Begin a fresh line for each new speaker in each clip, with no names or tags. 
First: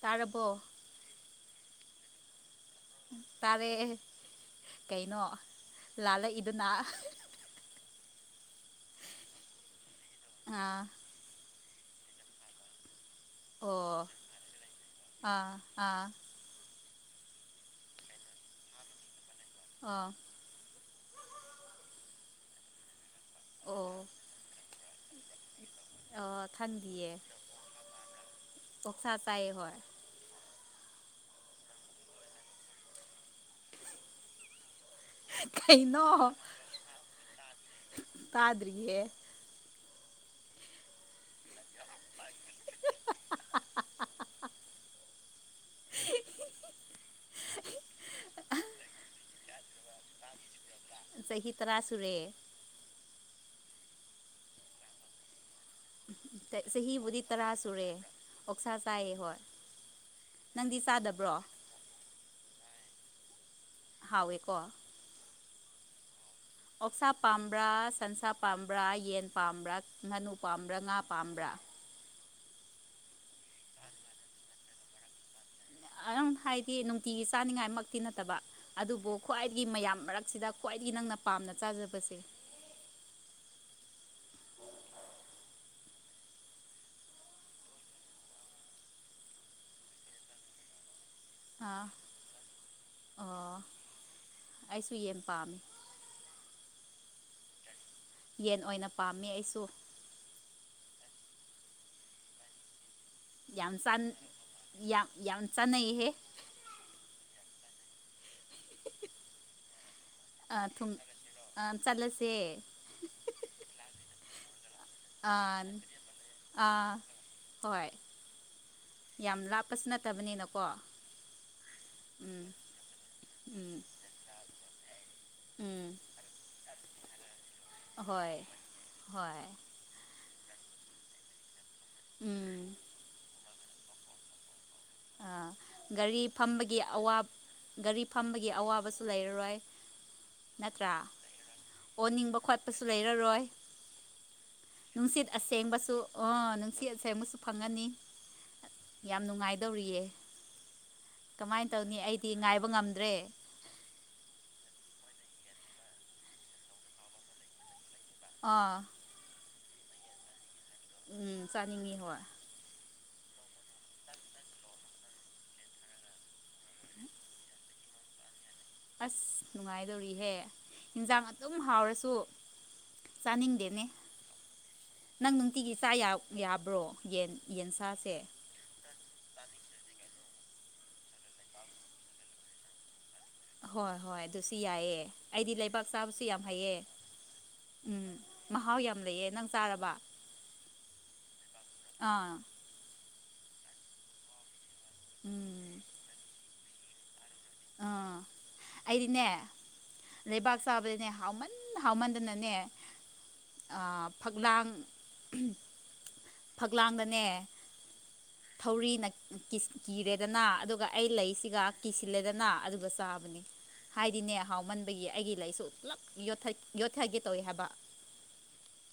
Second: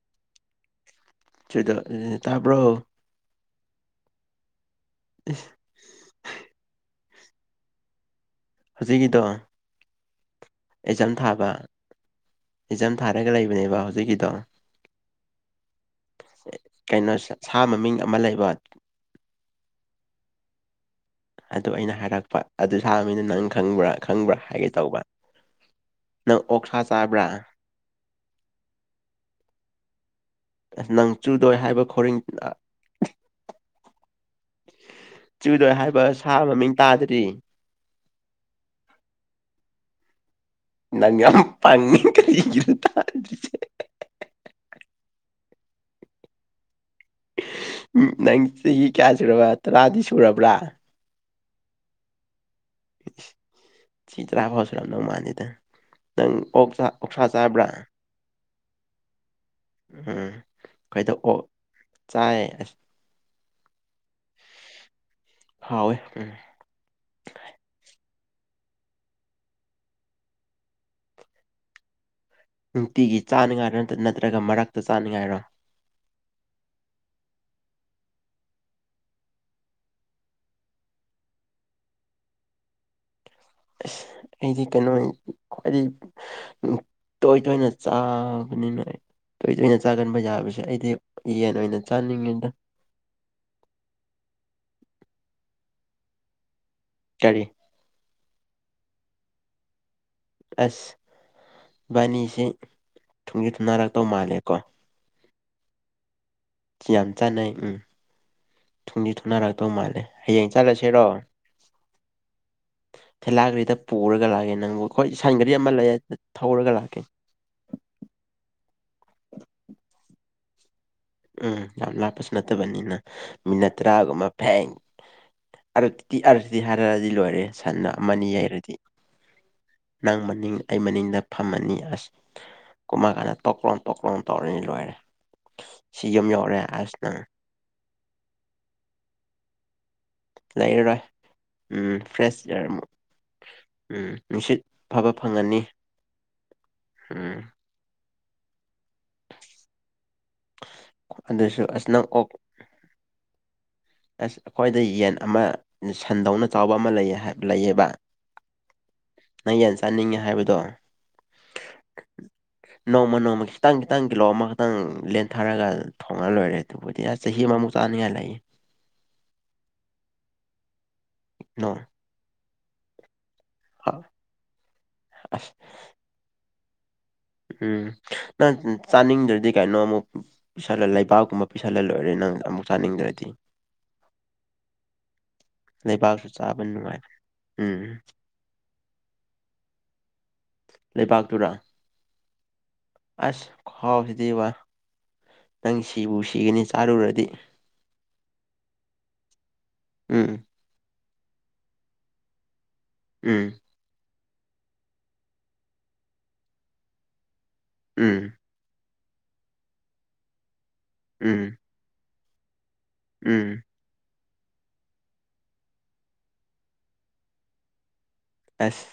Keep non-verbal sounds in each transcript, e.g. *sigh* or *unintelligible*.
ꯇꯥꯔꯕꯣ
ꯁꯤꯗ ꯇꯥꯕ꯭ꯔꯣ
ꯇꯥꯔꯦ ꯀꯩꯅꯣ ꯂꯥꯜꯂꯛꯏꯗꯨꯅ
ꯍꯧꯖꯤꯛꯀꯤꯗꯣ
ꯑꯥ
ꯑꯦꯛꯖꯥꯝ ꯊꯥꯕ ꯑꯦꯛꯖꯝ ꯊꯥꯔꯒ ꯂꯩꯕꯅꯦꯕ
ꯑꯣ
ꯍꯧꯖꯤꯛꯀꯤꯗꯣ
ꯑꯥ ꯑꯥ
ꯀꯩꯅꯣꯦ ꯁꯥ ꯃꯃꯤꯡ ꯑꯃ ꯂꯩꯕ
ꯑꯥ
ꯑꯗꯨ ꯑꯩꯅ ꯍꯥꯏꯔꯛꯄ ꯑꯗꯨ ꯁꯥꯕꯅꯤꯅ ꯅꯪ
ꯑꯣ
ꯈꯪꯕ꯭ꯔꯥ ꯈꯪꯕ꯭ꯔꯥ ꯍꯥꯏꯒꯦ ꯇꯧꯕ
ꯑꯣ
ꯅꯪ ꯑꯣꯛꯁꯥ
ꯈꯪꯗꯤꯌꯦ
ꯆꯥꯕ꯭ꯔꯥ
ꯄꯁꯥ ꯇꯥꯏ ꯍ
ꯑ ꯅꯪ ꯆꯨꯗꯣꯏ ꯍꯥꯏꯕ ꯈꯔꯤꯡ ꯆꯤꯗꯣꯏ ꯍꯥꯏꯕ
ꯀꯩꯅꯣ
ꯁꯥ ꯃꯃꯤꯡ ꯇꯥꯗ꯭ꯔꯤ
ꯇꯥꯗꯔꯤꯌꯦꯌꯦ
ꯉ ꯐꯉꯤ ꯀꯔꯤ ꯇꯔꯁꯦ ꯎ ꯅꯪ ꯆꯍꯤ ꯀꯌꯥ ꯁꯨꯔꯕ ꯇꯔꯥꯗꯤ ꯁꯨꯔꯕ꯭ꯔꯥ
ꯆꯍꯤꯍꯤ ꯇꯔꯥ ꯁꯨꯔꯦ
ꯆꯤꯇ꯭ꯔꯥ ꯐꯁꯔꯅ ꯃꯥꯅꯤꯗ ꯅꯪ
ꯆꯍꯤꯕꯨꯗꯤ
ꯑꯣꯛꯁꯥ
ꯇꯔꯥ
ꯆꯥꯕ꯭ꯔꯥ
ꯁꯨꯔꯦ ꯑꯣꯛꯁꯥ ꯆꯥꯏ ꯍꯣꯏ
ꯎꯝ
ꯅꯪꯗꯤ
ꯑꯩꯩꯗ
ꯆꯥꯗꯕ꯭ꯔꯣ
ꯑꯣ ꯆꯥꯏ ꯑꯁ
ꯍꯥꯎꯋꯦꯀꯣ
ꯍꯥꯎꯋ ꯎ
ꯑꯣꯛꯁꯥ ꯄꯥꯝꯕ꯭ꯔꯥ ꯁꯟꯁꯥ ꯄꯥꯝꯕ꯭ꯔꯥ ꯌꯦꯟ ꯄꯥꯝꯕ꯭ꯔꯥ ꯉꯥꯅꯨ ꯄꯥꯝꯕ꯭ꯔꯥ ꯉꯥ ꯄꯥꯝꯕ꯭ꯔꯥ *inaudible* *unintelligible*
ꯅꯨꯡꯇꯤꯒꯤ ꯆꯥꯅꯉꯥꯏꯔꯣ ꯅ ꯅꯠꯇ꯭ꯔꯒ ꯃꯔꯛꯇ ꯆꯥꯅꯉꯥꯏꯔꯣ
ꯑꯥꯡ ꯍꯥꯏꯗꯤ ꯅꯨꯡꯇꯤꯒꯤ ꯆꯥꯅꯤꯡꯉꯥꯏꯃꯛꯇꯤ ꯅꯠꯇꯕ ꯑꯗꯨꯕꯨ ꯈ꯭ꯋꯥꯏꯗꯒꯤ ꯃꯌꯥꯝ ꯃꯔꯛꯁꯤꯗ ꯈ꯭ꯋꯥꯏꯗꯒꯤ ꯅꯪꯅ ꯄꯥꯝ ꯅ ꯆꯥꯖꯕꯁꯦ
ꯑꯁ ꯑꯩꯗꯤ ꯀꯩꯅꯣ ꯈ꯭ꯋꯥꯏꯗꯗꯒꯤ ꯇꯣꯏ ꯇꯣꯏꯅ ꯆꯥꯕꯅꯤꯅꯣꯏ ꯇꯣꯏ ꯇꯣꯏꯅ ꯆꯥꯒꯟꯕ ꯌꯥꯕꯁꯦ ꯑꯩꯗꯤ ꯌꯦꯟ ꯑꯣꯏꯅ
ꯑꯥ
ꯆꯥꯅꯤꯡꯉꯤꯗ
ꯑꯣ ꯑꯩꯁꯨ ꯌꯦꯟ ꯄꯥꯝꯃꯤ
ꯇꯔꯤ
ꯌꯦꯟ ꯑꯣꯏꯅ ꯄꯥꯝꯃꯦ ꯑꯩꯁꯨ
ꯑꯁ ꯕꯥꯅꯤꯁꯦ ꯊꯨꯝꯖꯤ ꯊꯨꯝꯅꯔꯛꯇꯧ ꯃꯥꯜꯂꯦꯀꯣ
ꯌꯥꯝꯆꯥ ꯅ ꯍ
ꯁꯤ ꯌꯥꯝ ꯆꯥꯟꯅꯩ ꯎꯝ ꯊꯨꯝꯗꯤ ꯊꯨꯅꯔꯛꯇꯧ ꯃꯥꯜꯂꯦ ꯍꯌꯦꯡ
ꯑ ꯊꯨꯝ
ꯆꯠꯂꯁꯤꯔꯣ
ꯑ ꯆꯠꯂꯁꯦ
ꯊꯦꯂꯥꯒꯔꯤꯗ ꯄꯨꯔꯒ ꯂꯥꯛꯒꯦ ꯅꯪꯕꯨ ꯑꯩꯣꯏ ꯁꯟꯒꯔꯤ
ꯑꯥ
ꯑꯃ ꯂꯩ ꯊꯧꯔꯒ
ꯑꯥ
ꯂꯥꯛꯀꯦ
ꯍꯣꯏ ꯌꯥꯝ ꯂꯥꯞꯄꯁꯨ ꯅꯠꯇꯕꯅꯤꯅꯀꯣ
ꯎꯝ ꯌꯥꯝ ꯂꯥꯞꯄꯁꯨ
ꯎꯝ
ꯅꯠꯇꯕꯅꯤꯅ ꯃꯤꯅꯠ
ꯎꯝ
ꯇꯔꯥꯒꯨꯝꯕ ꯐꯦꯡ
ꯎꯝ
ꯤ ꯑꯗꯤ ꯍꯥꯏꯔꯛꯑꯗꯤ ꯂꯣꯏꯔꯦ ꯁꯟꯅ ꯑꯃꯅꯤ
ꯍꯣꯏ
ꯌꯩꯔꯗꯤ
ꯍꯣꯏ
ꯅꯪ ꯃꯅꯤ ꯃꯅꯤꯡ ꯑꯩ ꯃꯅꯤꯡꯗ ꯐꯝꯃꯅꯤ ꯑꯁ
ꯎꯝ
ꯀꯨꯝꯃ ꯀꯥꯟꯗ ꯇꯣꯛꯀ꯭ꯔꯣꯝ ꯇꯣꯛꯀ꯭ꯔꯣꯝ ꯇꯧꯔꯅꯤ ꯂꯣꯏꯔꯦ
ꯑ
ꯁꯤ
ꯒꯥꯔꯤ
ꯌꯨꯝ ꯌꯧꯔꯦ
ꯐꯝꯕꯒꯤ
ꯑꯁ ꯅꯪ
ꯒꯥꯔꯤ ꯐꯝꯕꯒꯤ ꯑꯋꯥꯕꯁꯨ ꯂꯩꯔꯔꯣꯏ ꯅꯠꯇ꯭ꯔꯥ
ꯂꯩꯔꯔꯣꯏ ꯎꯝ
ꯑꯣꯅꯤꯡꯕ
ꯐ꯭ꯔꯦꯁ ꯏꯌꯥꯔ
ꯈꯣꯠꯄꯁꯨ
ꯑꯃꯨꯛ
ꯂꯩꯔꯔꯣꯏ
ꯎꯝ ꯅꯨꯡꯁꯤꯠ ꯑꯐꯕ
ꯅꯨꯡꯁꯤꯠ
ꯐꯪꯉꯅꯤ
ꯑꯁꯦꯡꯕꯁꯨ ꯑꯥ ꯅꯨꯡꯁꯤꯠ
ꯎꯝ
ꯑꯁꯦꯡꯕꯁꯨ ꯐꯪꯉꯅꯤ ꯌꯥꯝ ꯅꯨꯡꯉꯥꯏꯗꯧꯔꯤꯌꯦ
ꯑꯗꯨꯁꯨ
ꯀꯃꯥꯏꯅ
ꯑꯁ
ꯇꯧꯅꯤ
ꯅꯪ ꯑꯣꯛ
ꯑꯩꯗꯤ ꯉꯥꯏꯕ ꯉꯝꯗ꯭ꯔꯦ
ꯑꯁ ꯑꯩꯈꯣꯏꯗ ꯌꯦꯟ ꯑꯃ ꯁꯟꯗꯧꯅ ꯆꯥꯎꯕ ꯑꯃ ꯂꯩ ꯂꯩꯌꯦꯕ
ꯑꯥ
ꯅꯪ ꯌꯦꯟ ꯆꯥꯅꯤꯡꯉꯦ ꯍꯥꯏꯕꯗꯣ
ꯎꯝ ꯆꯥꯅꯤꯡꯉꯤ ꯍꯣꯏ
ꯅꯣꯡꯃ ꯅꯣꯡꯃ ꯈꯤꯇꯪ ꯈꯤꯇꯪ ꯀꯤꯂꯣ ꯑꯃꯈꯛꯇꯪ ꯂꯦꯟꯊꯔꯒ ꯊꯣꯡꯉ ꯂꯣꯏꯔꯦ ꯑꯗꯨꯕꯨꯗꯤ ꯑꯁ ꯆꯍꯤ ꯑꯃꯃꯨꯛ ꯆ ꯄꯥꯟꯌꯥ ꯂꯩꯌꯦ
ꯑꯁ ꯅꯨꯡꯉꯥꯏꯗꯣꯔꯤꯍꯦ ꯌꯦꯟꯖꯥꯡ ꯑꯗꯨꯝ
ꯅꯣꯡ
ꯍꯥꯎꯔꯁꯨ ꯆꯥꯅꯤꯡꯗꯦꯅꯦ
ꯑꯁ
ꯅꯪ ꯅꯨꯡꯇꯤꯒꯤ ꯆꯥ ꯌꯥ ꯌꯥꯕ꯭ꯔꯣ ꯌꯦꯟ
ꯎꯝ
ꯌꯦꯟꯁꯥꯁꯦ
ꯅꯪ ꯆꯥꯅꯤꯡꯗ꯭ꯔꯗꯤ ꯀꯩꯅꯣ ꯑꯃꯨꯛ ꯄꯤꯁꯜꯂ ꯂꯩꯕꯥꯛꯀꯨꯝꯕ ꯄꯤꯁꯜꯂ ꯂꯔ ꯅꯪ ꯑꯃꯨꯛ ꯆꯥꯅꯤꯡꯗ꯭ꯔꯗꯤ
ꯍꯣꯏ ꯍꯣꯏ ꯑꯗꯨꯁꯨ ꯌꯥꯏꯑ ꯑꯩꯗꯤ ꯂꯩꯕꯥꯛ ꯆꯥꯕꯁꯨ
ꯂꯩꯕꯥꯛꯁꯨ
ꯌꯥꯝ
ꯆꯥꯕ
ꯍꯩꯑ
ꯅꯨꯡꯉꯥꯏ
ꯎꯝ ꯃꯍꯥꯎ ꯌꯥꯝ ꯂꯩꯑ ꯅꯪ ꯇꯥꯔꯕ
ꯄ ꯇꯨꯔ ꯑꯁ ꯈꯍꯥꯎꯁꯤꯗꯤꯕ
ꯎꯝ
ꯅꯪ ꯁꯤꯕꯨ ꯁꯤꯒꯅꯤ ꯆꯥꯔꯨꯔꯗꯤ
ꯑꯥ ꯑꯩꯗꯤꯅꯦ
ꯎꯝ
ꯂꯩꯕꯥꯛ ꯆꯥꯕꯗꯅꯦ ꯍꯥꯎꯃꯟ ꯍꯥꯎꯃꯟꯗꯅꯅꯦ
ꯎꯝ
ꯑ ꯐꯛꯂꯥꯡ ꯐꯛꯂꯥꯡꯗꯅꯦ
ꯎꯝ
ꯊꯧꯔꯤꯅ ꯀꯤꯁ ꯀꯤꯔꯦꯗꯅ ꯑꯗꯨꯒ ꯑꯩ
ꯎꯝ
ꯂꯩꯁꯤꯒ ꯀꯤꯁꯤꯜꯂꯦꯗꯅ‍‌ ꯑꯓꯨ ꯆꯥꯕꯅꯤ
ꯎꯝ
ꯍꯥꯏꯗꯤꯅꯦ ꯍꯥꯎꯃꯟꯕꯒꯤ ꯑꯩꯒꯤ ꯂꯩꯁꯨ ꯄꯨꯂꯞ ꯌꯣꯠꯊ ꯌꯣꯠꯊꯒꯦ ꯇꯧꯋꯤ ꯍꯥꯏꯕ
ꯑꯁ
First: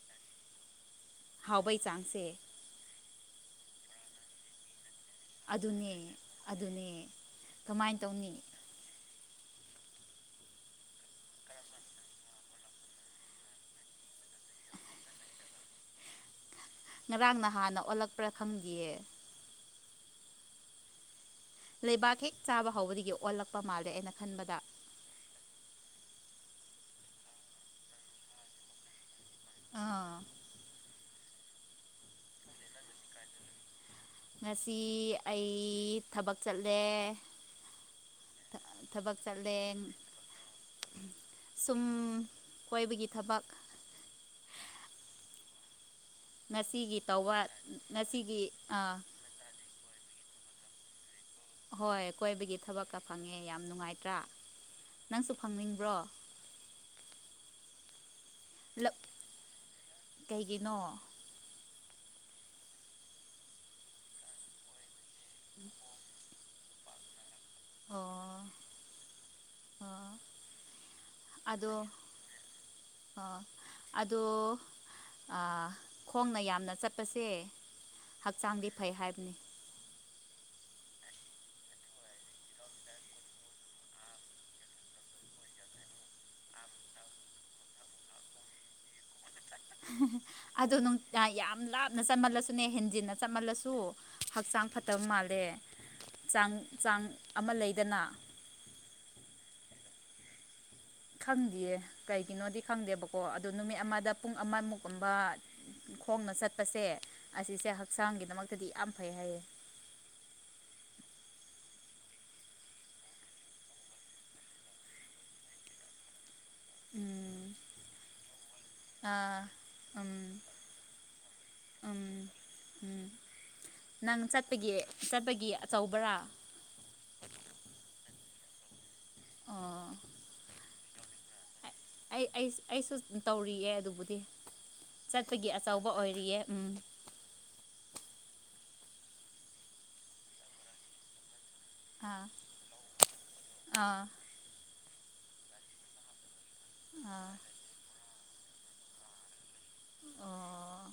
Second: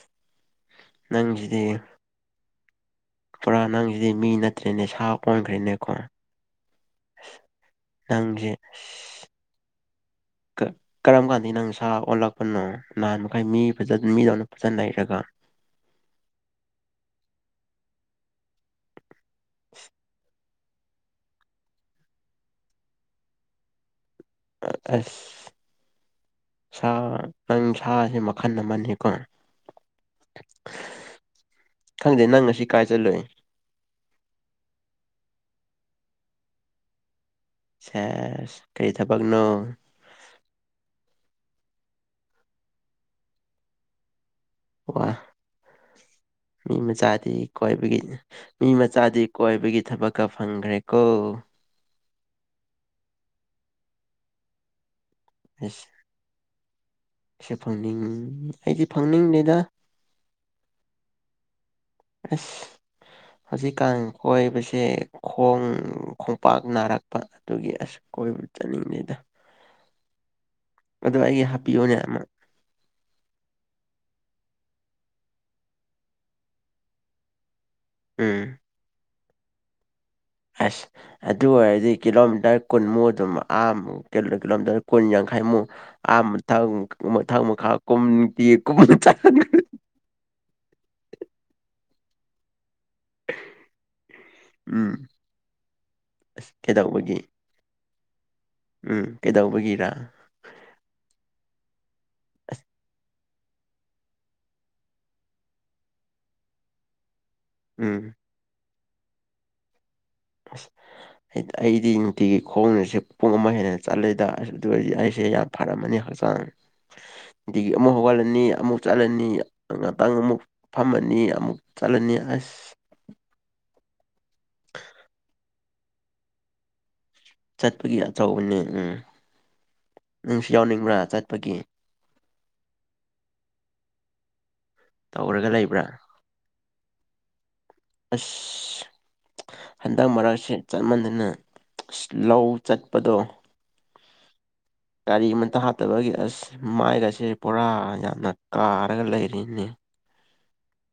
ꯅꯪꯁꯤꯗꯤ
ꯍꯥꯎꯕꯩ ꯆꯥꯡꯁꯦ
ꯄꯨꯔꯥ ꯅꯪꯁꯤꯗꯤ ꯃꯤ ꯅꯠꯇ꯭ꯔꯦꯅꯦ ꯁꯥ ꯑꯣꯟꯈ꯭ꯔꯦꯅꯦꯀꯣ
ꯑꯗꯨꯅꯦ ꯑꯗꯨꯅꯦ ꯀꯃꯥꯏꯅ ꯇꯧꯅꯤ *unintelligible*
ꯀ ꯀꯔꯝ ꯀꯥꯟꯗ ꯅꯪꯁ ꯑꯣꯜꯂꯛꯄꯅꯣ ꯅꯍꯥꯟ ꯃꯈꯩ ꯃꯤ ꯐꯖ ꯃꯤꯗꯧꯅ ꯐꯖꯅ ꯂꯩꯔꯒ
ꯉꯔꯥꯡ ꯅꯍꯥꯟꯅ ꯑꯣꯜꯂꯛꯄ꯭ꯔꯥ ꯈꯪꯗꯤꯌꯦ
*unintelligible*
ꯂꯩꯕꯥꯛ ꯍꯦꯛ ꯆꯥꯕ ꯍꯧꯕꯗꯒꯤ ꯑꯣꯜꯂꯛꯄ ꯃꯥꯜꯂꯦ ꯑꯩꯅ ꯈꯟꯕꯗ
ꯑꯁ ꯁꯥ ꯅꯪ ꯁꯥꯁꯦ ꯃꯈꯜ ꯑꯃꯅꯤꯀꯣ
ꯑꯥ
ꯈꯪꯗꯦ ꯅꯪ ꯉꯁꯤ ꯀꯥꯏ ꯆꯜꯂꯨꯏ
ꯉꯁꯤ ꯑꯩ ꯊꯕꯛ ꯆꯠꯂꯦ
ꯁꯦꯁ ꯀꯔꯤ
ꯊꯕꯛ
ꯊꯕꯛꯅꯣ
ꯆꯠꯂꯦ ꯁꯨꯝ ꯀꯣꯏꯕꯒꯤ ꯊꯕꯛ
ꯋꯥ ꯃꯤ
ꯉꯁꯤꯒꯤ
ꯃꯆꯥꯗꯤ
ꯇꯧꯕ
ꯀꯣꯏꯕꯒꯤ
ꯉꯁꯤꯒꯤ
ꯃꯤ
ꯑꯥ
ꯃꯆꯥꯗꯤ ꯀꯣꯏꯕꯒꯤ ꯊꯕꯛꯀ ꯐꯪꯈ꯭ꯔꯦꯀꯣ
ꯍꯣꯏ ꯀꯣꯏꯕꯒꯤ ꯊꯕꯛꯀ ꯐꯪꯉꯦ ꯌꯥꯝ ꯅꯨꯡꯉꯥꯏꯇ꯭ꯔꯥ ꯅꯪꯁꯨ ꯐꯪꯅꯤꯡꯕ꯭ꯔꯣ
ꯑꯁꯦ ꯐꯪꯅꯤꯡ ꯑꯩꯗꯤ
ꯂꯞ
ꯐꯪꯅꯤꯡꯗꯦꯗ
ꯀꯩꯒꯤꯅꯣ
ꯑꯁ ꯍꯧꯖꯤꯛꯀꯥꯟ ꯀꯣꯏꯕꯁꯦ ꯈꯣꯡ ꯄꯥꯛ ꯅꯥꯔꯛꯄ ꯑꯗꯨꯒꯤ ꯑꯁ ꯀꯣꯏꯕ
ꯑꯣ
ꯆꯠꯅꯤꯡꯗꯦꯗ
ꯑꯣ
ꯑꯗꯨ ꯑꯩꯒꯤ
ꯑꯗꯣ
ꯍꯥꯞꯄꯤꯌꯣꯅꯦ ꯑꯃ
ꯑꯗꯣ ꯑ ꯈꯣꯡꯅ ꯌꯥꯝꯅ ꯆꯠꯄꯁꯦ
ꯎꯝ
ꯍꯛꯆꯥꯡꯗꯤ ꯐꯩ ꯍꯥꯏꯕꯅꯤ
ꯑꯁ ꯑꯗꯨ ꯑꯣꯏꯔꯗꯤ ꯀꯤꯂꯣꯃꯤꯇꯔ ꯀꯨꯟꯃꯨꯛ ꯑꯗꯨꯝ ꯑ ꯀꯤꯂꯣꯃꯤꯇꯔ ꯀꯨꯟ ꯈꯥꯏꯃꯨ ꯑꯥ ꯃꯊꯪ ꯃꯊꯪ ꯃꯈꯥ ꯀꯨꯝꯗꯦ ꯀꯨꯝ ꯆꯠ
ꯅ ꯆꯠꯃꯜꯂꯁꯨꯅꯦ ꯍꯦꯟꯖꯤꯟꯅ ꯆꯞꯃꯜꯂꯁꯨ ꯍꯛꯆꯥꯡ
ꯎꯝ
ꯐꯠꯇꯕ ꯃꯥꯜꯂꯦ
ꯑꯁ
ꯆꯥꯡ ꯆꯥꯡ
ꯀꯩꯗꯧꯕꯒꯤ
ꯑꯃ ꯂꯩꯗꯅ
ꯎꯝ ꯀꯩꯗꯧꯕꯒꯤ
ꯈꯪꯗꯦ ꯀꯩꯒꯤꯅꯣꯗꯤ
ꯑꯁ
ꯈꯪꯗꯦ ꯀꯣ ꯑꯗꯨ ꯅꯨꯃꯤꯠ ꯑꯃꯗ ꯄꯨꯡ ꯑꯃ ꯃꯨꯛꯀꯨꯝꯕ ꯈꯣꯡꯅ ꯆꯠꯄꯁꯦ ꯑꯁꯤꯁꯦ
ꯎꯝ
ꯍꯛꯆꯥꯡꯒꯤꯗꯃꯛꯇꯗꯤ ꯌꯥꯝ ꯐꯩ ꯍꯥꯏꯌꯦ
*unintelligible* ꯗꯤ ꯑꯩꯗꯤ ꯅꯨꯡꯇꯤꯒꯤ ꯈꯣꯡꯁꯦ ꯄꯨꯡ ꯑꯃ ꯍꯦꯟꯅ ꯆꯠꯂꯦꯗ ꯑꯗꯨ ꯑꯣꯏꯗꯤ ꯑꯩꯁꯦ ꯌꯥꯝ ꯐꯔꯝꯃꯅꯤ ꯍꯆꯥꯡ
ꯎꯝ
ꯑꯗꯒꯤ ꯑꯃꯨꯛ ꯍꯧꯒꯠꯂꯅꯤ ꯑꯃꯨꯛ ꯆꯠꯂꯅꯤ
ꯑꯥ
ꯉꯍꯥꯛꯇꯪ
ꯎꯝ
ꯑꯃꯨꯛ ꯐꯝꯃꯅꯤ ꯑꯃꯨꯛ
ꯎꯝ
ꯆꯠꯂꯅꯤ ꯑꯁ
ꯎꯝ ꯅꯪ ꯆꯠꯄꯒꯤ ꯆꯠꯄꯒꯤ ꯑꯆꯧꯕ꯭ꯔꯥ
ꯆꯠꯄꯒꯤ ꯑꯆꯧꯕꯅꯤ ꯎꯝ
ꯑꯣ
ꯅꯪꯁꯨ ꯌꯥꯎꯅꯤꯡꯕ꯭ꯔꯥ ꯆꯠꯄꯒꯤ
ꯑꯩ ꯑꯩ ꯑꯩꯁꯨ ꯇꯧꯔꯤꯌꯦ ꯑꯗꯨꯕꯨꯗꯤ
ꯇꯧꯔꯒ
ꯆꯠꯄꯒꯤ
ꯂꯩꯕ꯭ꯔꯥ
ꯑꯆꯧꯕ ꯑꯣꯏꯔꯤꯌꯦ ꯎꯝ
ꯑꯁ ꯍꯟꯗꯛ ꯃꯔꯛꯁꯦ ꯆꯠ ꯃꯥꯟꯅꯅ ꯑꯁ
ꯑꯥ
ꯂꯧ ꯆꯠꯄꯗꯣ
ꯑꯥ
ꯒꯥꯔꯤ ꯑꯃꯇ ꯍꯥꯠꯇꯕꯒꯤ ꯑꯁ ꯃꯥꯏꯒꯁꯦ
ꯑꯥ
ꯄꯨꯔꯥ ꯌꯥꯝꯅ ꯀꯥꯔꯒ ꯂꯩꯔꯤꯅꯤ
ꯑꯣ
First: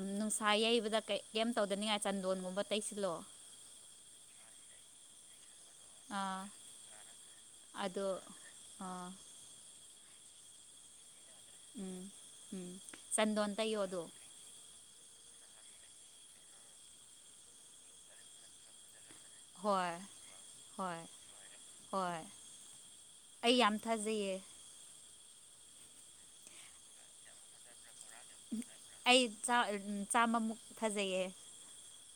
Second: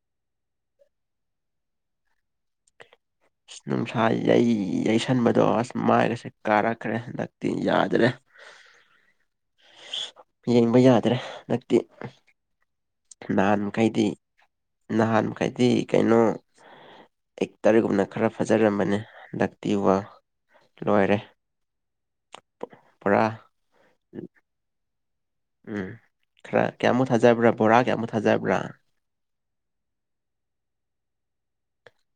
ꯎꯝ ꯅꯨꯡꯁꯥ ꯌꯩꯕꯗ ꯀꯩꯝ ꯇꯧꯗꯅꯤꯡꯉꯥꯏ ꯆꯟꯗꯣꯟꯒꯨꯝꯕ ꯇꯩꯁꯤꯜꯂꯣ
ꯑ ꯅꯨꯡꯁꯥ ꯌꯩ ꯌꯩꯁꯟꯕꯗꯣ ꯑꯁ ꯃꯥꯏꯒꯁꯦ
ꯑꯥ
ꯀꯥꯔꯛꯈ꯭ꯔꯦ ꯍꯟꯗꯛꯇꯤ
ꯑꯗꯣ
ꯌꯥꯗ꯭ꯔꯦ
ꯑꯥ
ꯌꯦꯡꯕ ꯌꯥꯗ꯭ꯔꯦ ꯅꯛꯇꯤ
ꯎꯝ ꯎꯝ ꯆꯟꯗꯣꯟ ꯇꯩꯌꯣ ꯑꯗꯨ
ꯅꯍꯥꯟ ꯃꯈꯩꯗꯤ ꯀꯩꯅꯣ ꯑꯦꯛꯇꯔꯒꯨꯝꯅ ꯈꯔ ꯐꯖꯔꯝꯕꯅꯦ ꯅꯠꯇ
ꯍꯣꯏ
ꯋꯥ
ꯍꯣꯏ
ꯂꯣꯏꯔꯦ
ꯍꯣꯏ
ꯄꯨꯔꯥ
ꯑꯩ ꯌꯥꯝ ꯊꯥꯖꯩꯌꯦ
ꯎꯝ ꯈꯔ ꯀꯌꯥꯃꯨꯛ ꯊꯥꯖꯕ꯭ꯔꯥ ꯕꯣꯔꯥ ꯀꯌꯥꯃꯨꯛ ꯊ
ꯑꯩ ꯆꯥꯝꯃꯃꯨꯛ ꯊꯥꯖꯩꯌꯦ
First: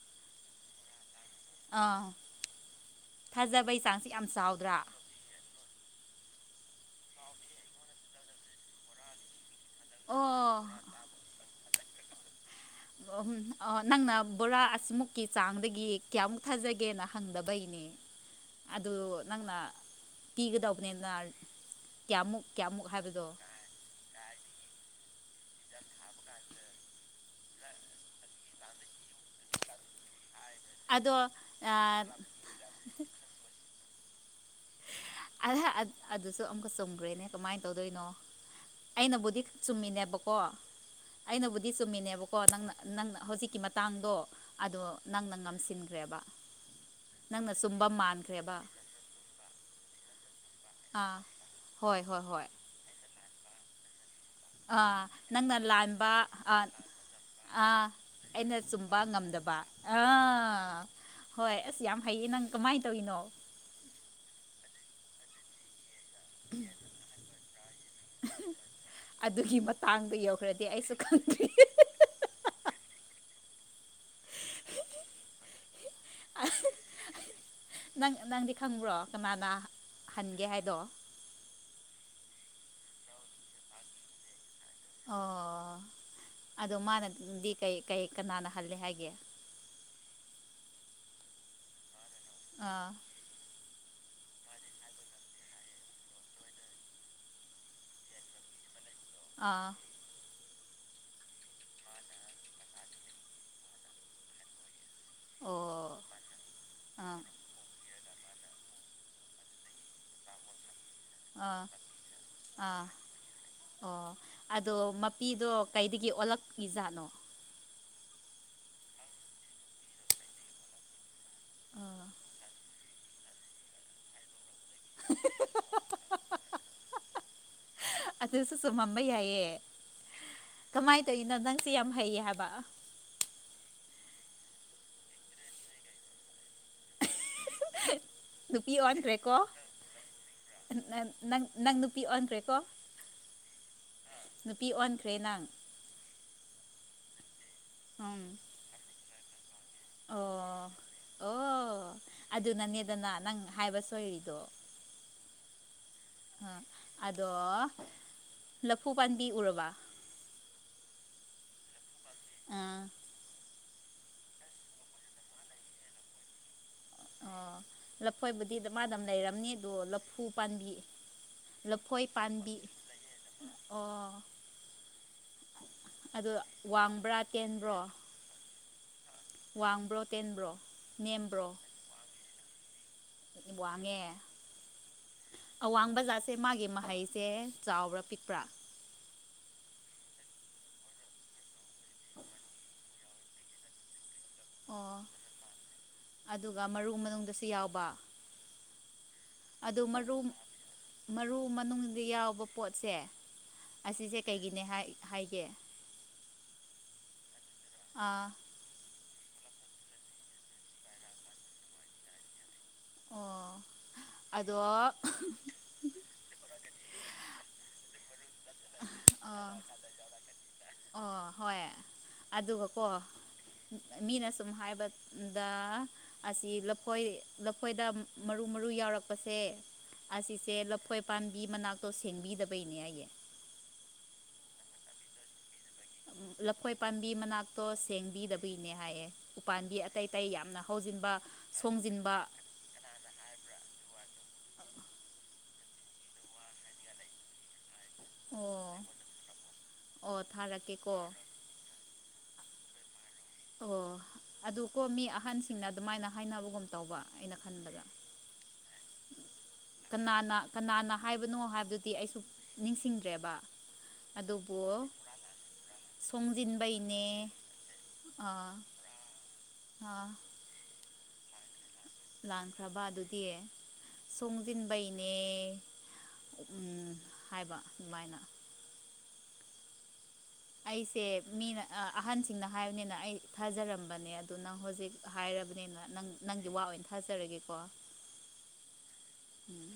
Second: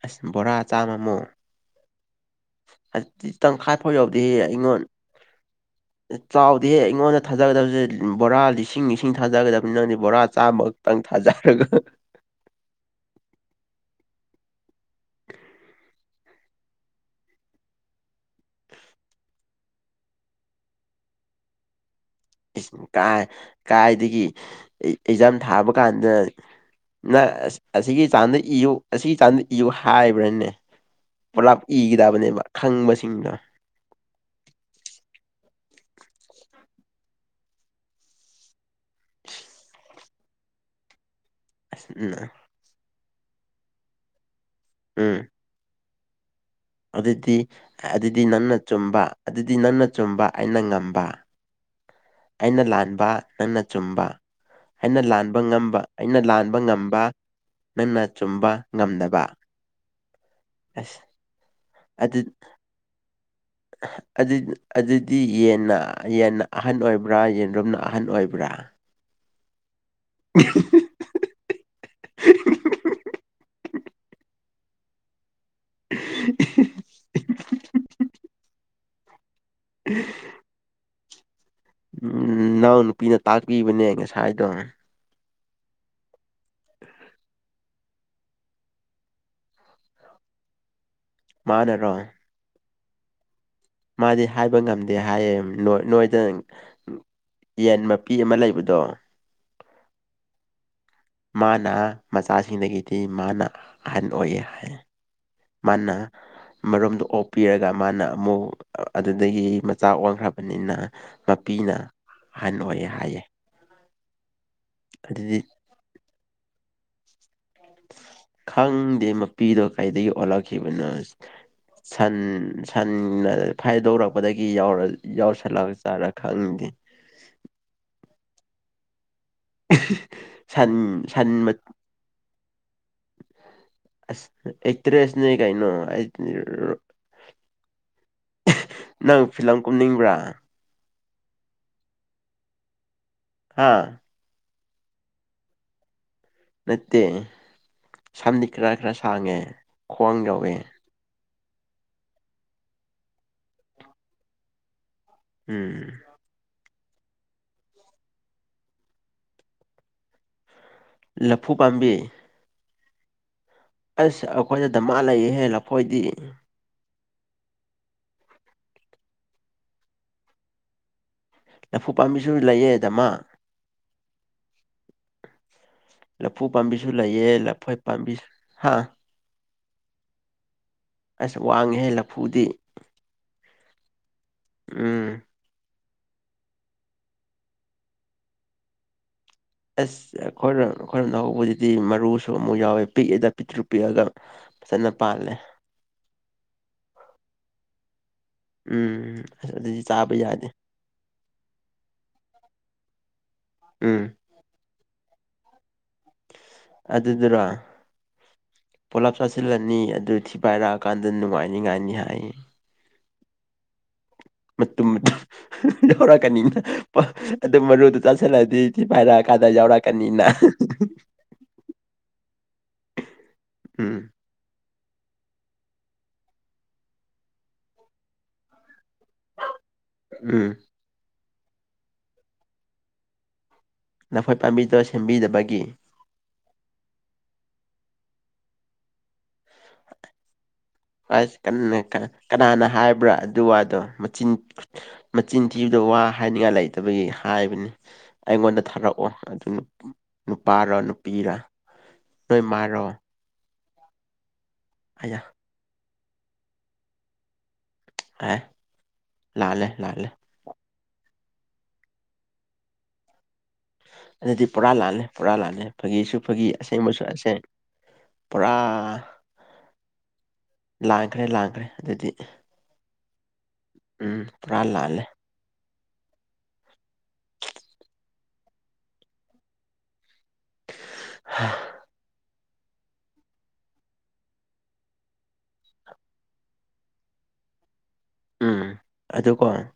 ꯑꯁ ꯕꯣꯔꯥ ꯆꯥꯝꯃꯃꯨꯛ
ꯑꯥ
ꯍꯥꯏ ꯇꯪꯈꯥꯏ
ꯊꯥꯖꯕꯩ
ꯐꯥꯎ
ꯆꯥꯡꯁꯦ
ꯌꯎꯗꯤ
ꯌꯥꯝ
ꯍꯦ
ꯆꯥꯎꯗ꯭ꯔꯥ
ꯑꯩꯉꯣꯟ ꯆꯥꯎꯗꯦꯦ ꯑꯩꯉꯣꯟꯗ ꯊꯥꯖꯒꯗꯕꯁꯦ ꯕꯣꯔꯥ ꯂꯤꯁꯤꯡ ꯂꯤꯁꯤꯡ ꯊꯥꯖꯒꯗꯕ ꯃꯤꯅꯅꯤ ꯕꯣꯔꯥ
ꯑꯣ
ꯆꯥꯝꯃꯛꯇꯪ ꯊꯥꯖꯔꯒ
ꯅꯪꯅ ꯕꯣꯔꯥ ꯑꯁꯤꯃꯨꯛꯀꯤ ꯆꯥꯡꯗꯒꯤ ꯀꯌꯥꯃꯨꯛ ꯊꯥꯖꯒꯦꯅ ꯍꯪꯗꯕꯒꯤꯅꯤ ꯑꯗꯨ ꯅꯪꯅ ꯄꯤꯒꯗꯧꯕꯅꯦ
ꯀ ꯀꯥꯏꯗꯒꯤ ꯑꯦꯛꯖꯥꯝ ꯊꯥꯕ ꯀꯥꯟꯗ ꯅ ꯑꯁꯤꯒꯤ ꯆꯥꯡꯗ ꯏꯌꯨ ꯑꯁꯤ ꯆꯥꯡꯗ ꯏꯌꯨ ꯍꯥꯏꯕ꯭ꯔꯅꯦ
ꯑꯗꯣ
ꯄꯨꯂꯞ ꯏꯒꯗꯕꯅꯦꯕ ꯈꯪꯕꯁꯤꯡꯗꯣ
ꯑ ꯑꯗꯨꯁꯨ ꯑꯃꯨꯛꯀ ꯆꯨꯝꯈ꯭ꯔꯦꯅꯦ ꯀꯃꯥꯏꯅ ꯇꯧꯗꯣꯏꯅꯣ ꯑꯩꯅꯕꯨꯗꯤ ꯆꯨꯝꯃꯤꯅꯦꯕ ꯀꯣ ꯑꯩꯅꯕꯨꯗꯤ
ꯑꯁ ꯎꯝ
ꯆꯨꯝꯃꯤꯅꯦꯕꯀꯣ ꯅꯪꯅ ꯅꯪꯅ ꯍꯧꯖꯤꯛꯀꯤ ꯃꯇꯥꯡꯗꯣ ꯑꯗꯣ
ꯎꯝ
ꯅꯪꯅ ꯉꯝꯁꯤꯟꯈ꯭ꯔꯦꯕ
ꯑꯗꯨꯗꯤ
ꯅꯪꯅ ꯆꯨꯝꯕ
ꯑꯗꯨꯗꯤ ꯅꯟꯅ
ꯃꯥꯟꯈ꯭ꯔꯦꯕ
ꯆꯨꯝꯕ ꯑꯗꯨꯗꯤ ꯅꯟꯅ ꯆꯨꯝꯕ ꯑꯩꯅ ꯉꯝꯕ
ꯑꯥ ꯍꯣꯏ ꯍꯣꯏ ꯍꯣꯏ
ꯑꯩꯅ ꯂꯥꯟꯕ ꯅꯪꯅ ꯆꯨꯝꯕ ꯑꯩꯅ
ꯑꯥ
ꯂꯥꯟꯕ ꯉꯝꯕ ꯑꯩꯅ ꯂꯥꯟꯕ ꯉꯝꯕ
ꯑ ꯑꯩꯅ ꯆꯨꯝꯕ ꯉꯝꯗꯕ ꯑ
ꯑꯁ
ꯍꯣꯏ ꯑꯁ ꯌꯥꯝ
ꯑꯗꯨ
ꯍꯩꯌꯦ ꯅꯪ ꯀꯃꯥꯏꯅ ꯇꯧꯔꯤꯅꯣ
ꯑꯗꯨꯗꯤ ꯌꯦꯟꯅ ꯌꯦꯟꯅ ꯑꯍꯟ ꯑꯣꯏꯕ꯭ꯔꯥ ꯌꯦꯟꯔꯨꯝꯅ ꯑꯍꯟ ꯑꯣꯏꯕ꯭ꯔꯥ
ꯑꯗꯨꯒꯤ ꯃꯇꯥꯡꯗꯣ ꯌꯧꯈ꯭ꯔꯗꯤ ꯑꯩꯁꯨ ꯈꯪꯗꯦ ꯅꯪ ꯅꯪꯗꯤ ꯈꯪꯕ꯭ꯔꯣ ꯀꯅꯥꯅ ꯍꯟꯒꯦ ꯍꯥꯏꯗꯣ
ꯎꯝ ꯅꯅꯥꯎ ꯅꯨꯄꯤꯅ ꯇꯥꯛꯄꯤꯕꯅꯦ ꯉꯁꯥꯏꯗꯣ
ꯑꯣ ꯑꯗꯣ ꯃꯥꯅꯗꯤ ꯀꯩ ꯀꯩ ꯀꯅꯥꯅ ꯍꯜꯂꯦ ꯍꯥꯏꯒꯦ *unintelligible*
ꯃꯥꯅꯔꯣ꯫
ꯑꯥ
ꯃꯥꯗꯤ ꯍꯥꯏꯕ ꯉꯝꯗꯦ ꯍꯥꯏꯌꯦ ꯅꯣꯏꯗ ꯌꯦꯟ ꯃꯄꯤ ꯑꯃ ꯂꯩꯕꯗꯣ
ꯑꯥ
ꯃꯥꯅ ꯃꯆꯥꯁꯤꯡꯗꯒꯤꯗꯤ ꯃꯥꯅ ꯑꯍꯟ ꯑꯣꯏꯌꯦ ꯍꯥꯏ꯫
ꯑꯣ
ꯃꯥꯅ ꯃꯔꯣꯝꯗ
ꯑꯥ
ꯑꯣꯞꯄꯤꯔꯒ ꯃꯥꯅ ꯑꯃꯨꯛ ꯑꯗꯨꯗꯒꯤ ꯃꯆꯥꯥꯛ ꯑꯣꯟꯈ꯭ꯔꯕꯅꯤꯅ꯫
ꯑꯥ
ꯃꯄꯤꯅ ꯑꯍꯟ
ꯑꯥ
ꯑꯣꯏꯌꯦ ꯍꯥꯏꯌꯦ꯫
ꯑꯣ ꯑꯗꯣ
ꯑꯗꯨꯗꯤ
ꯃꯄꯤꯗꯣ ꯀꯩꯗꯒꯤ ꯑꯣꯜꯂꯛꯄꯤ ꯖꯥꯠꯅꯣ꯫
ꯈꯪꯗꯦ ꯃꯄꯤꯗꯣ ꯀꯩꯗꯒꯤ ꯑꯣꯜꯂꯛꯈꯤꯕꯅꯣ꯫ ꯁꯟ ꯁꯟꯅ ꯐꯥꯏꯗꯧꯔꯛꯄꯗꯒꯤ ꯒꯤ ꯌꯥꯎꯔ ꯌꯥꯎꯁꯜꯂꯛ ꯆꯥꯔ ꯈꯪꯉꯗꯦ꯫
ꯑꯗꯨꯁꯨ ꯆꯨꯝꯃꯝꯕ ꯌꯥꯏꯌꯦ ꯀꯃꯥꯏ
ꯁꯟ ꯁꯟ
ꯇꯧꯏꯅꯣ
ꯃ
ꯅꯪꯁꯦ ꯌꯥꯝ ꯍꯩꯌꯦ ꯍꯥꯏꯕ ꯥꯄꯥ
ꯑꯁ ꯑꯦꯛꯇꯔꯦꯁꯅꯦ ꯀꯩꯅꫭ ꯑꯩ ꯔꯔ
ꯅꯨꯄꯤ ꯑꫭꯟꯈ꯭ꯔꯦꯀꯣ
ꯀꯨꯝꯅꯤꯡꯕ꯭ꯔꯥ
ꯅꯪ ꯅꯪ ꯅꯪ ꯅꯨꯄꯤ ꯑꯣꯟꯈ꯭ꯔꯦꯀꯣ꯫
ꯍꯥꯥ
ꯅꯨꯄꯤ ꯑꯣꯟꯈ꯭ꯔꯦ ꯅꯪ꯫
ꯅꯠꯇꯦ
ꯎꯝ
ꯁꯝꯗꯤ ꯈꯔꯥ ꯈꯔꯥ ꯁꯥꯡꯉꯦ ꯈ꯭ꯋꯥꯡ ꯌꯥꯎꯋꯦ꯫
ꯑꯣ ꯑꯣ ꯑꯗꯨꯅꯅꯦꯗꯅ ꯅꯪ ꯍꯥꯏꯕ ꯁꯣꯏꯔꯤꯗꯣ꯫
ꯎꯝ
ꯑꯥ ꯑꯗꯣ ꯂꯐꯨ ꯄꯥꯟꯕꯤ ꯎꯔꯕꯥ꯫
ꯂꯐꯨ ꯄꯥꯝꯕꯤ꯫ ꯑꯁ ꯩꯈꯣꯏꯗ ꯗꯃꯥ ꯂꯩꯌꯦꯍꯦ ꯂꯐꯣꯏꯗꯤ꯫
ꯑꯣ ꯂꯐꯣꯏꯕꯨꯗꯤ ꯗꯃꯥꯗꯝ ꯂꯩꯔꯝꯅꯤ ꯑꯗꯣ ꯂꯐꯨ ꯄꯥꯝꯕꯤ꯫
ꯂꯐꯨ
ꯂꯐꯣꯏ
ꯄꯥꯝꯕꯤꯁꯨ
ꯄꯥꯟꯕꯤ
ꯂꯩꯌꯦ ꯗꯃꯥ
ꯑꯣ ꯑꯗꯨ
ꯂꯐꯨ ꯄꯥꯝꯕꯤꯁꯨ
ꯋꯥꯡꯕ꯭ꯔꯥ
ꯂꯩꯌꯦ ꯂꯐꯣꯏ
ꯇꯦꯟꯕ꯭ꯔꯣ
ꯄꯥꯝꯕꯤ ꯍꯥ
ꯋꯥꯡꯕ꯭ꯔꯣ ꯇꯦꯟꯕ꯭ꯔꯣ ꯅꯦꯝꯕ꯭ꯔꯣ꯫
ꯐꯨꯗꯤ
ꯋꯥꯡꯉꯦ꯫
ꯎꯝ
ꯑꯋꯥꯡ ꯕꯖꯥꯠꯁꯦ ꯃꯥꯒꯤ ꯃꯍꯩꯁꯦ ꯆꯥꯎꯕ꯭ꯔꯥ ꯄꯤꯛꯄ꯭ꯔꯥ꯫
ꯑꯁ ꯑꯈꯣꯏꯔꫭꯝ ꯑꯈꯣꯏꯔꫭꯝ ꯅ ꯍꯧꯕꯗꯨꯗꯤ ꯃꯔꯨꯁꯨ ꯑꯃꯨꯛ ꯌꯥꯎꯋꯦ ꯄꯤꯛꯑꯦꯗ ꯄꯤꯛꯇ꯭ꯔꯨ ꯄꯤꯛꯑꯒ꯫ ꯐꯖꯅ
ꯑꯣ
ꯄꯥꯜꯂꯦ
ꯑꯗꯨꯒ ꯃꯔꯨ ꯃꯅꯨꯡꯗꯁꯨ ꯌꯥꯎꯕꯥ꯫
ꯎꯝ ꯑꯁ ꯑꯗꯨꯗꯤ
ꯑꯗꯨ
ꯆꯥꯕ
ꯃꯔꯨ
ꯌꯥꯗꯦ
ꯃꯔꯨ ꯃꯅꯨꯡꯗꯤ ꯌꯥꯎꯕ ꯄꯣꯠꯁꯦ
ꯎꯝ
ꯑꯁꯤꯁꯦ ꯀꯩꯒꯤꯅꯦ ꯍꯥꯏ ꯍꯥꯏꯒꯦ꯫
ꯑꯗꯨꯗꯨꯔꫭ꯫
ꯑꯥ
ꯄꯣꯂꯥꯞ ꯆꯥꯁꯤꯜꯂꯅꯤ ꯑꯗꯨ ꯊꯤꯐꯥꯏꯔꯛꯑꯀꯥꯟꯗ ꯅꯨꯡꯉꯥꯏꯅꯤꯉꯥꯏꯅꯤ ꯍꯥꯏꯌꯦ꯫
ꯑꯣ ꯑꯗꯣ
ꯃꯇꯨꯝ ꯃꯇꯨꯝ ꯌꯥꯎꯔꯛꯀꯅꯤꯅ ꯄ ꯑꯗꯨ ꯃꯔꯨ ꯆꯠꯂꯗꯤ ꯊꯤ ꯄꯥꯏꯔꯛꯑ ꯀꯥꯟꯗ
ꯑꯥ
ꯌꯥꯎꯔꯛꯀꯅꯤꯅ꯫
ꯑꯣ ꯍꯣꯏ ꯑꯗꯨꯒꯀꯣ
ꯎꯝ
ꯃꯤꯅ ꯁꯨꯝ ꯍꯥꯏꯕ ꯗꯥ ꯑꯁꯤ ꯂꯐꯣꯏ ꯂꯐꯣꯏꯗ ꯃꯔꯨ-ꯃꯔꯨ ꯌꯥꯎꯔꯛ ꯄꯁꯦ
ꯎꯝ
ꯑꯁꯤꯁꯦ ꯂꯐꯣꯏ ꯄꯥꯝꯕꯤ ꯃꯅꯥꯛꯇꯣ ꯁꯦꯡꯕꯤꯗꯕꯩꯅꯦ ꯑꯩꯌꯦ꯫
ꯅꯐꯣꯏ ꯄꯥꯝꯕꯤꯗꯨ ꯁꯦꯝꯕꯤꯗꯕꯒꯤ꯫
ꯎꯝ ꯂꯐꯣꯏ ꯄꯥꯝꯕꯤ ꯃꯅꯥꯛꯇꯣ ꯁꯦꯡꯕꯤꯗꯕꯒꯤꯅꯦ ꯍꯥꯏꯌꯦ꯫ ꯎꯄꯥꯝꯕꯤ ꯑꯇꯩ ꯑꯇꯩ ꯌꯥꯝꯅ ꯍꯧꯖꯤꯟꯕ
ꯑꯁ ꯀꯟꯅ
ꯁꯣꯡꯖꯤꯟꯕ
ꯀꯅꯥꯅ ꯍꯥꯏꯕ꯭ꯔꯥ ꯑꯗꯨ ꯋꯥꯗꯣ ꯃꯆꯤꯟ ꯃꯆꯤꯟ ꯊꯤꯕꯗ ꯋꯥ ꯍꯥꯏꯅꯤꯡꯉꯥꯏ ꯂꯩꯇꯕꯒꯤ ꯍꯥꯏꯕꯅꯤ ꯑꯩꯉꯣꯟꯗ
ꯑꯣ
ꯊꯥꯔꯛꯑꯣ ꯑꯗꯨ
ꯑꯣ
ꯅꯨꯄꯥꯔ
ꯊꯥꯔꯛꯀꯦꯀꯣ
ꯅꯨꯄꯤꯔ ꯅꯣꯏ ꯃꯔꯣ
ꯑꯣ ꯑꯗꯨ ꯀꯣ ꯃꯤ
ꯑꯌꯥ
ꯑꯍꯟꯁꯤꯡꯅ ꯑꯗꯨꯃꯥꯏꯅ ꯍꯥꯏꯅꯕꯒꯨꯝ ꯇꯧꯕ ꯑꯩꯅ ꯈꯟꯕꯗ
ꯑꯦ ꯂꯥꯜꯂꯦ ꯂꯥꯜꯂꯦ
ꯀꯅꯥꯅ ꯀꯅꯥꯅ ꯍꯥꯏꯕꯅꯣ ꯍꯥꯏꯕꯗꯨꯗꯤ ꯑꯩꯁꯨ ꯅꯤꯡꯁꯤꯡꯗ꯭ꯔꯦꯕ
ꯑꯗꯨꯗꯤ
ꯑꯗꯨꯕꯨ
ꯄꯣꯔꯥ ꯂꯥꯜꯂꯦ ꯄꯣꯔꯥ ꯂꯥꯜꯂꯦ ꯐꯥꯒꯤꯁꯨ ꯐꯥꯒꯤ ꯑꯁꯦꯡꯕꯁꯨ
ꯁꯣꯡꯖꯤꯟꯕꯩꯅꯦ
ꯑꯁꯦꯡ ꯄꯨꯔꯥ
ꯑꯥ
ꯂꯥꯡꯈ꯭ꯔꯦ ꯂꯥꯡꯈ꯭ꯔꯦ
ꯂꯥꯟꯈ꯭ꯔꯕ ꯑꯗꯨꯗꯤ
ꯎꯝ ꯄꯨꯔꯥ ꯂꯥꯜꯂꯦ
ꯁꯣꯡꯁꯤꯟꯕꯩꯅꯦ ꯎ ꯍꯥꯏꯕ ꯑꯗꯨꯃꯥꯏꯅ ꯑꯩꯁꯦ ꯃꯤꯅ ꯑꯑꯍꯟ ꯁꯤꯡꯅ ꯍꯥꯏꯕꯅꯤꯅ ꯑꯩ ꯊꯥꯖꯔꯝꯕꯅꯦ ꯑꯗꯨꯗ ꯅꯪ ꯍꯧꯖꯤꯛ ꯍꯥꯏꯔꯕꯅꯤꯅ ꯅꯪ ꯅꯪꯒꯤ ꯋꯥ ꯑꯣꯏꯅ ꯊꯥꯖꯔꯒꯦꯀꯣ
ꯎꯝ ꯑꯗꯨꯀꯣ
ꯎꯝ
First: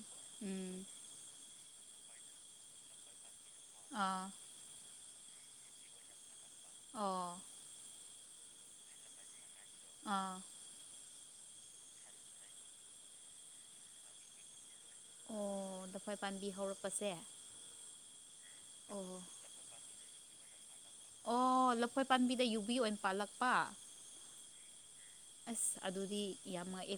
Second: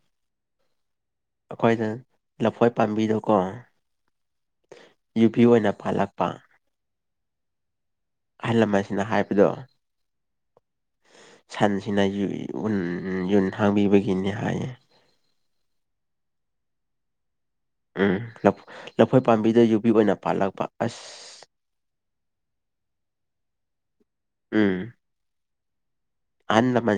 ꯎꯝ
ꯑꯩꯈꯣꯏꯗ ꯂꯐꯣꯏ ꯄꯥꯝꯕꯤꯗꯨꯀꯣ
ꯑꯥ
ꯌꯨꯕꯤ ꯑꯣꯏꯅ ꯄꯥꯜꯂꯛꯄ
ꯑꯣ
ꯑꯍꯜ ꯂꯃꯟ ꯑꯁꯤꯅ ꯍꯥꯏꯕꯗꯣ
ꯑꯥ
ꯁꯟꯁꯤꯅꯟ ꯌꯨꯟ ꯍꯥꯡꯕꯤꯕꯒꯤꯅꯤ ꯍꯥꯏꯌꯦ
ꯑꯣ ꯗꯐꯣꯏ ꯄꯥꯝꯕꯤ ꯍꯧꯔꯛꯄꯁꯦ
ꯎꯝ
ꯑꯣ
ꯂꯐꯣꯏ ꯄꯥꯝꯕꯤꯗ ꯌꯨꯕꯤ ꯑꯣꯏꯅ ꯄꯥꯜꯂꯛꯄ ꯑꯁ
ꯑꯣ ꯂꯐꯣꯏ ꯄꯥꯝꯕꯤꯗ ꯌꯨꯕꯤ ꯑꯣꯏꯅ ꯄꯥꯜꯂꯛꯄ
ꯎꯝ
ꯑꯁ ꯑꯗꯨꯗꯤ
ꯑꯍꯜ
ꯌꯥꯝ ꯉꯛꯑꯦ
ꯂꯃꯟ